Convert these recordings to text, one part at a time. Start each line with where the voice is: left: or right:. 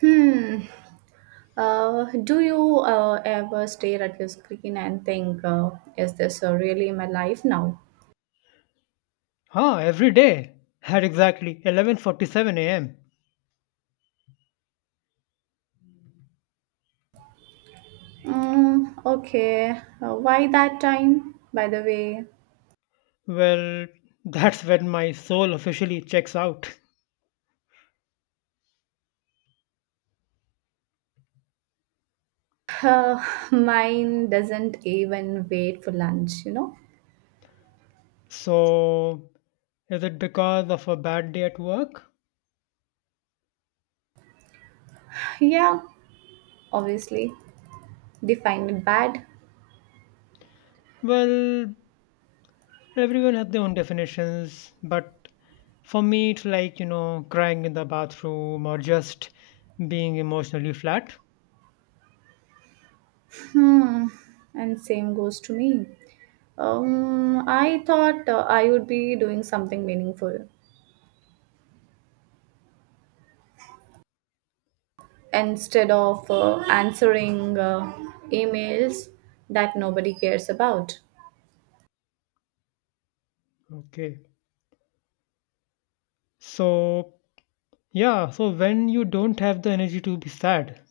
right: Hmm. Do you ever stare at your screen and think, is this really my life now?
left: Huh, every day at exactly 11:47 a.m.
right: Mm, okay. Why that time, by the way?
left: Well, that's when my soul officially checks out.
right: Uh, Mine doesn't even wait for lunch.
left: So, is it because of a bad day at work?
right: Yeah, obviously. They find it bad.
left: Well, everyone has their own definitions, but for me it's like, crying in the bathroom or just being emotionally flat.
right: Hmm. And same goes to me. I thought I would be doing something meaningful, instead of answering emails that nobody cares about.
left: Okay. So, yeah, so when you don't have the energy to be sad,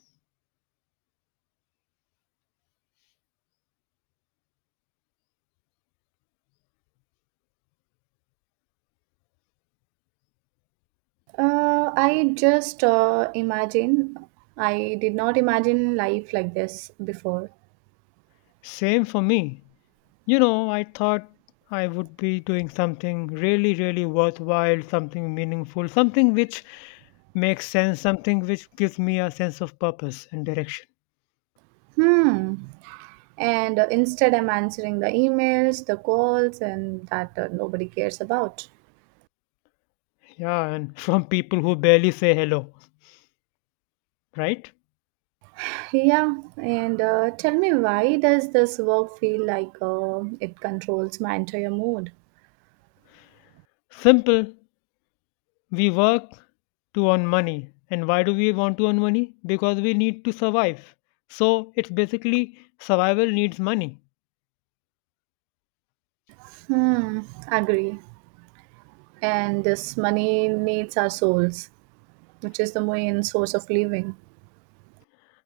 right: I just imagine, I did not imagine life like this before.
left: same for me. I thought I would be doing something really, really worthwhile, something meaningful, something which makes sense, something which gives me a sense of purpose and direction.
right: Hmm. And instead, I'm answering the emails, the calls, and that nobody cares about.
left: Yeah, and from people who barely say hello, right?
right: Yeah, and tell me, why does this work feel like it controls my entire mood?
left: Simple. We work to earn money. And why do we want to earn money? Because we need to survive. So it's basically survival needs money.
right: Hmm, agree. And this money needs our souls, which is the main source of living.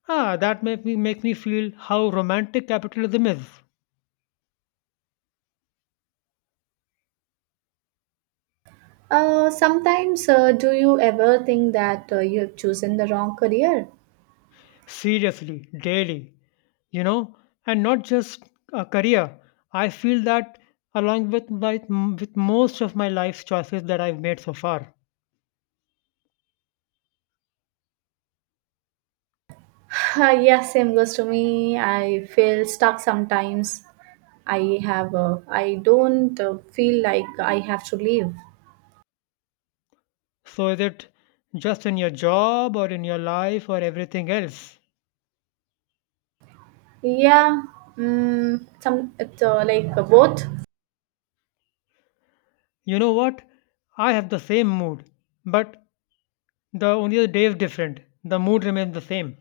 left: Ah, that make me feel how romantic capitalism is.
right: Sometimes, do you ever think that you have chosen the wrong career?
left: Seriously, daily, you know, and not just a career. I feel that along with most of my life's choices that I've made so far.
right: Yeah, same goes to me. I feel stuck sometimes. I don't feel like I have to leave.
left: So is it just in your job or in your life or everything else?
right: Yeah, some it's like both.
left: You know what? I have the same mood, but the day is different. The mood remains the same.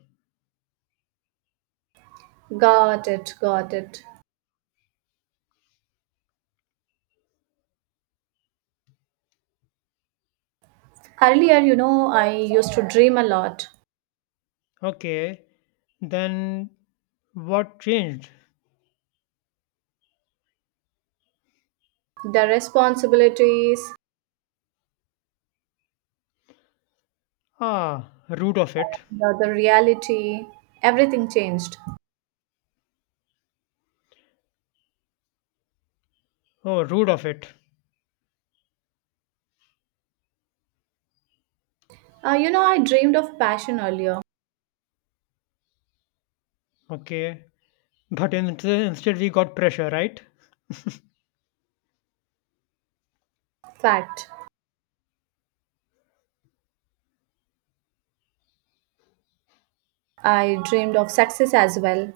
right: Got it, got it. Earlier, you know, I used to dream a lot.
left: Okay, then what changed?
right: The responsibilities,
left: Ah, root of it.
right: the reality, everything changed.
left: Oh, root of it.
right: You know, I dreamed of passion earlier.
left: Okay. But instead, we got pressure, right?
right: Fact. I dreamed of success as well.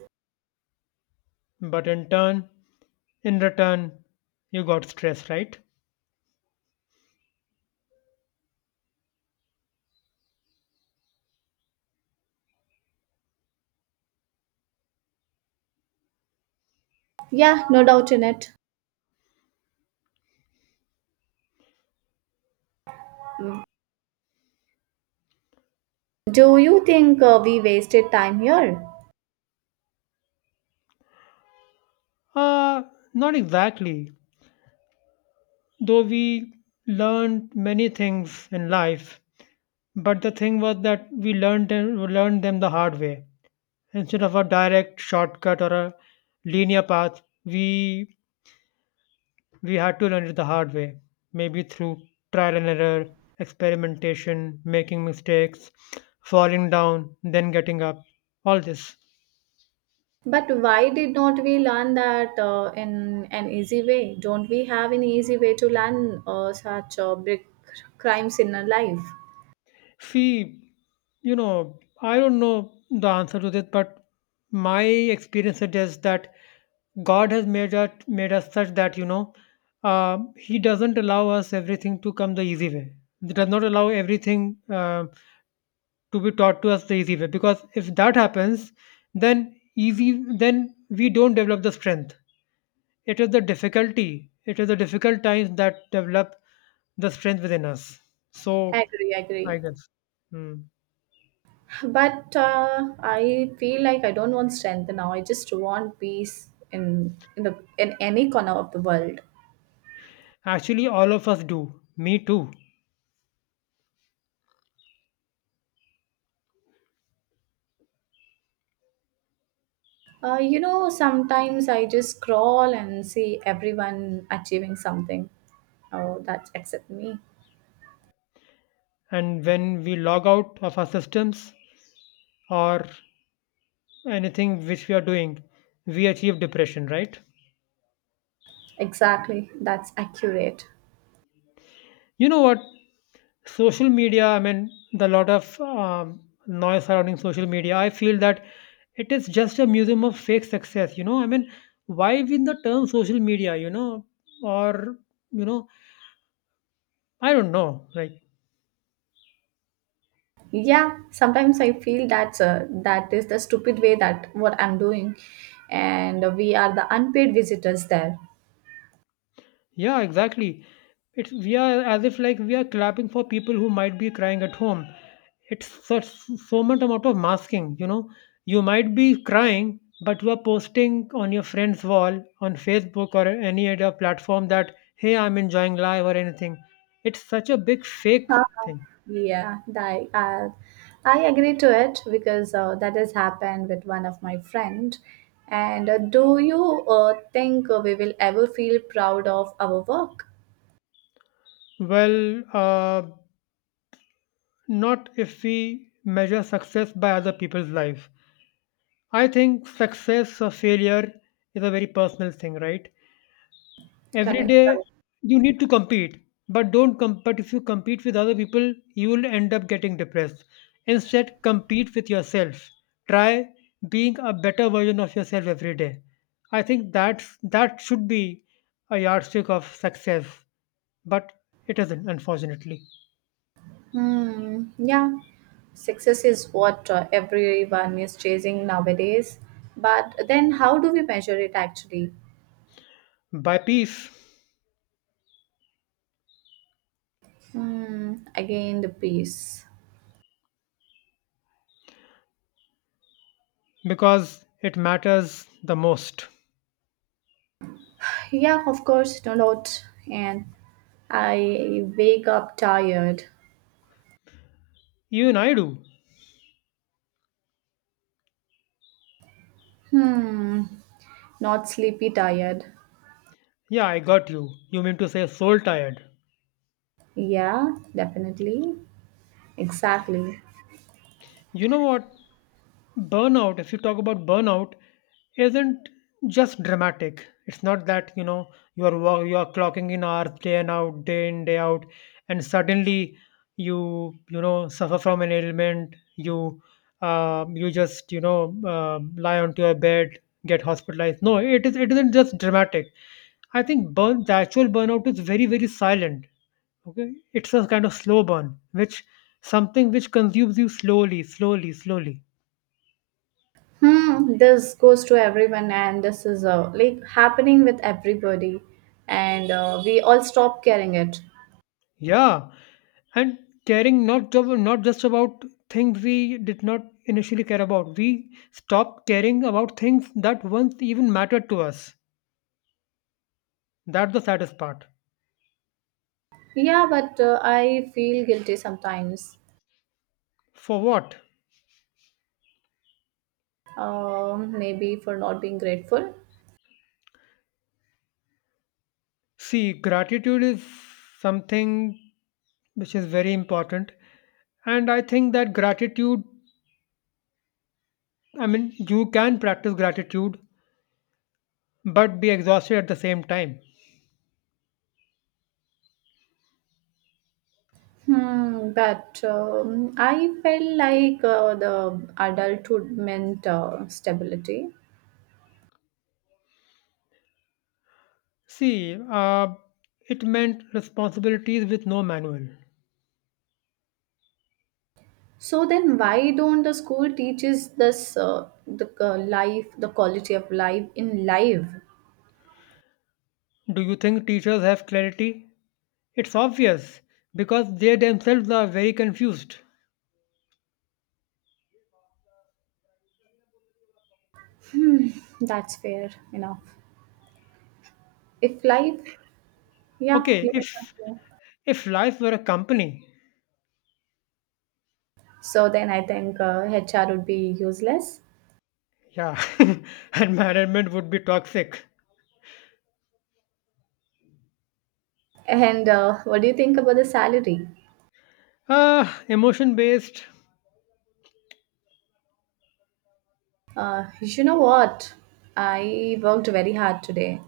left: But in return, you got stress, right?
right: Yeah, no doubt in it. Do you think we wasted time here?
left: Uh, Not exactly. Though we learned many things in life, but the thing was that we learned them the hard way. Instead of a direct shortcut or a linear path, we had to learn it the hard way. Maybe through trial and error, experimentation, making mistakes, falling down, then getting up. All this.
right: But why did not we learn that in an easy way? Don't we have an easy way to learn such big crimes in our life?
left: See, I don't know the answer to this, but my experience suggests that God has made us such that He doesn't allow us everything to come the easy way. He does not allow everything to be taught to us the easy way, because if that happens, then we don't develop the strength. It is the difficulty. It is the difficult times that develop the strength within us. So
right: Agree,
left: I
right: agree.
left: guess. Hmm.
right: But I feel like I don't want strength now. I just want peace in any corner of the world.
left: Actually, all of us do. Me too.
right: You know, sometimes I just scroll and see everyone achieving something. Oh, that's except me.
left: And when we log out of our systems or anything which we are doing, we achieve depression, right?
right: Exactly, that's accurate.
left: You know what? Social media, I mean, the lot of noise surrounding social media, I feel that it is just a museum of fake success, you know? I mean, why even the term social media, you know? Or, you know, I don't know. Like,
right: Yeah, sometimes I feel that's that is the stupid way that what I'm doing, and we are the unpaid visitors there.
left: yeah, exactly. It's we are as if like we are clapping for people who might be crying at home. It's such so much amount of masking, you know. You might be crying, but you are posting on your friend's wall on Facebook or any other platform that hey, I'm enjoying life or anything. It's such a big fake thing.
right: Yeah, I agree to it because that has happened with one of my friend. And do you think we will ever feel proud of our work?
left: Well, not if we measure success by other people's life. I think success or failure is a very personal thing, right? Every
right: Correct.
left: day
right: Correct.
left: you need to compete, but if you compete with other people you will end up getting depressed. Instead compete with yourself. Try being a better version of yourself every day. I think that should be a yardstick of success, but it isn't, unfortunately.
right: Hmm. Yeah. Success is what everyone is chasing nowadays. But then, how do we measure it actually?
left: By peace,
right: Hmm. Again, the peace.
left: because it matters the most.
right: Yeah, of course, no doubt. And I wake up tired.
left: Even I do.
right: Hmm. Not sleepy tired.
left: Yeah, I got you. You mean to say soul tired.
right: Yeah, definitely. Exactly.
left: You know what? Burnout, if you talk about burnout, isn't just dramatic. It's not that, you are you are clocking in hours day in day out, and suddenly you, you know suffer from an ailment. You just, lie onto your bed, get hospitalized. No, it isn't just dramatic. I think burn the actual burnout is very very silent. Okay, it's a kind of slow burn, which something which consumes you slowly, slowly, slowly.
right: Hmm, this goes to everyone, and this is like happening with everybody, and we all stop caring it.
left: Yeah, and caring not just about things we did not initially care about. We stopped caring about things that once even mattered to us. That's the saddest part.
right: Yeah, but I feel guilty sometimes.
left: For what?
right: Maybe for not being grateful.
left: See, gratitude is something which is very important, and I think that gratitude. I mean, you can practice gratitude, but be exhausted at the same time.
right: Hmm, but I felt like the adulthood meant stability.
left: See, it meant responsibilities with no manual.
right: So then, why don't the school teaches this the life, the quality of life in life?
left: Do you think teachers have clarity? It's obvious because they themselves are very confused.
right: That's fair enough. If life, yeah,
left: Okay,
right: you may not
left: if
right: know.
left: if life were a company,
right: So then, I think HR would be useless.
left: yeah, and management would be toxic.
right: And what do you think about the salary?
left: Ah, emotion based.
right: You know what? I worked very hard today.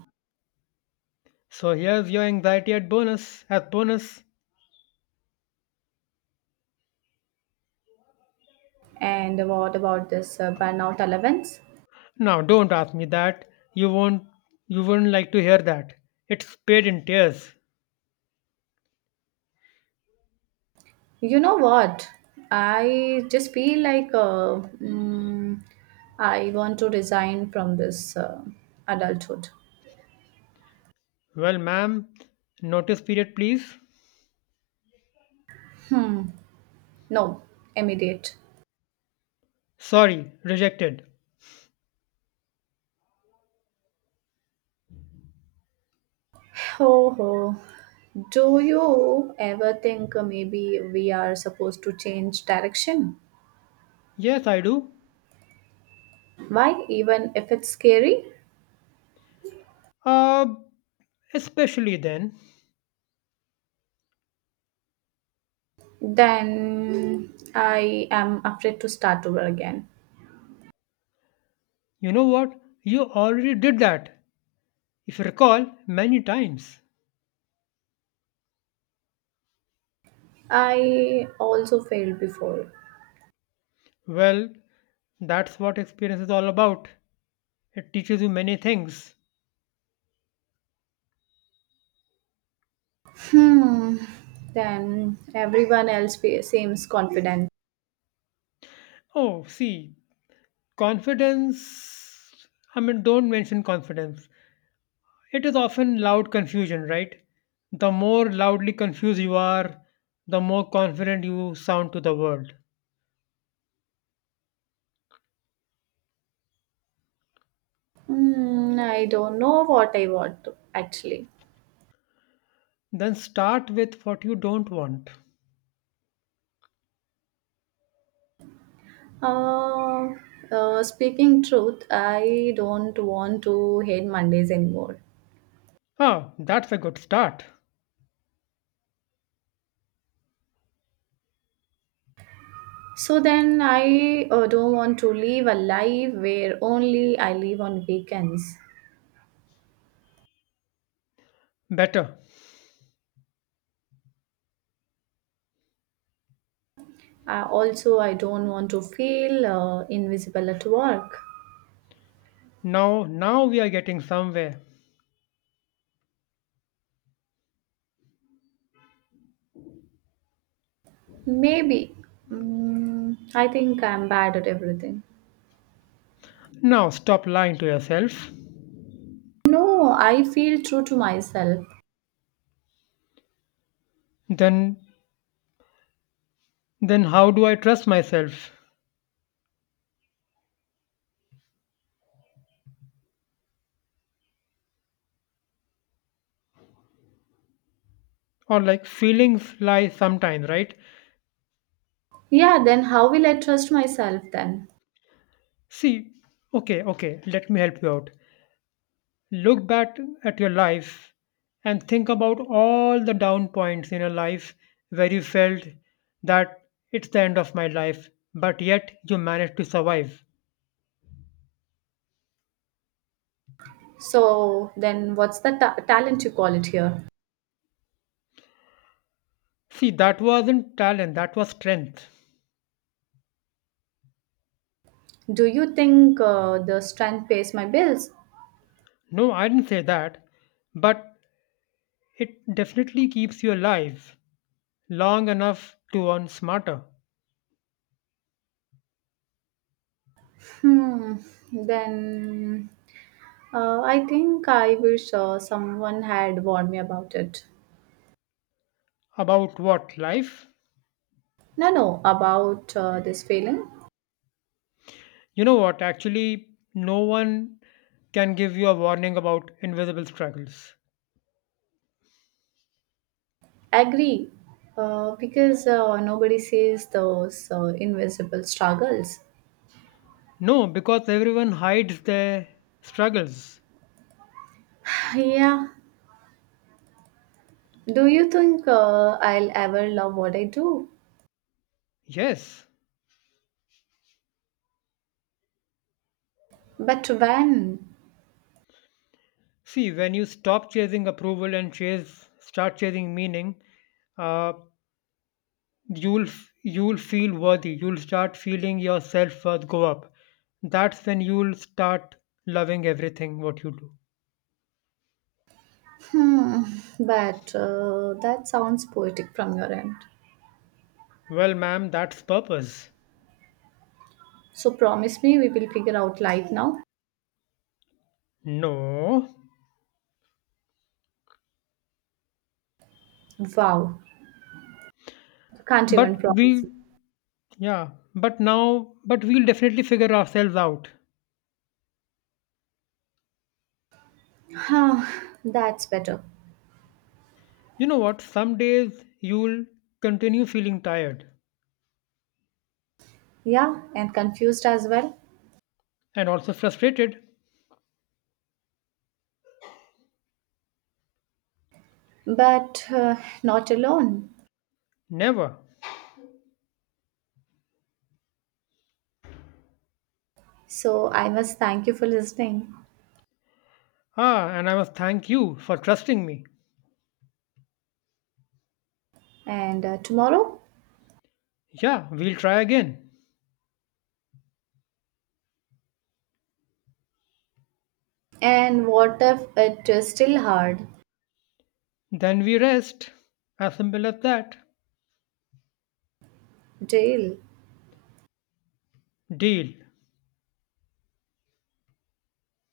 left: So here's your anxiety at bonus as bonus.
right: And what about this burnout allowance?
left: Now don't ask me that. You won't you wouldn't like to hear that. It's paid in tears.
right: You know what? I just feel like I want to resign from this adulthood.
left: Well, ma'am, notice period please.
right: Hmm. No, immediate.
left: Sorry, rejected.
right: Oh, oh. Do you ever think maybe we are supposed to change direction?
left: Yes, I do.
right: Why, even if it's scary?
left: Uh Especially then,
right: Then I am afraid to start over again.
left: you know what? You already did that, if you recall, many times.
right: I also failed before.
left: Well, that's what experience is all about. It teaches you many things.
right: Hmm. Then everyone seems confident.
left: Oh, see, confidence. I mean, don't mention confidence. It is often loud confusion, right? The more loudly confused you are, the more confident you sound to the world.
right: Hmm. I don't know what I want to- actually.
left: Then start with what you don't want.
right: Uh, Speaking truth, I don't want to hate Mondays anymore.
left: Ah, that's a good start.
right: So then I don't want to live a life where only I live on weekends.
left: Better.
right: Also, I don't want to feel invisible at work.
left: Now, now we are getting somewhere.
right: Maybe. Mm, I think I'm bad at everything.
left: Now stop lying to yourself.
right: No, I feel true to myself.
left: Then, then how do I trust myself? Or like feelings lie sometimes, right?
right: Yeah, then how will I trust myself then?
left: See, okay, okay. Let me help you out. Look back at your life and think about all the down points in your life where you felt that it's the end of my life, but yet you managed to survive.
right: So, then what's the talent you call it here?
left: See, that wasn't talent, that was strength.
right: Do you think the strength pays my bills?
left: No, I didn't say that. But it definitely keeps you alive long enough to earn smarter.
right: Hmm, then I think I wish someone had warned me about it.
left: About what? Life?
right: No, no, about this feeling.
left: You know what? Actually, no one can give you a warning about invisible struggles.
right: Agree, because nobody sees those invisible struggles.
left: No, because everyone hides their struggles.
right: Yeah, do you think I'll ever love what I do?
left: Yes.
right: But when?
left: See, when you stop chasing approval and chase start chasing meaning, uh, you'll feel worthy. You'll start feeling your self worth go up. That's when you'll start loving everything what you do.
right: Hmm. But that sounds poetic from your end.
left: Well, ma'am, that's purpose.
right: So promise me we will figure out life now.
left: No,
right: Wow. You can't even
left: but
right: promise
left: we,
right: me.
left: yeah, but we'll definitely figure ourselves out.
right: Huh. That's better.
left: You know what? Some days you'll continue feeling tired
right: Yeah, and confused as well.
left: and also frustrated.
right: But not alone.
left: Never.
right: So I must thank you for listening.
left: Ah, and I must thank you for trusting me.
right: And tomorrow?
left: Yeah, we'll try again.
right: And what if it is still hard?
left: Then we rest. As simple as that.
right: Deal.
left: Deal.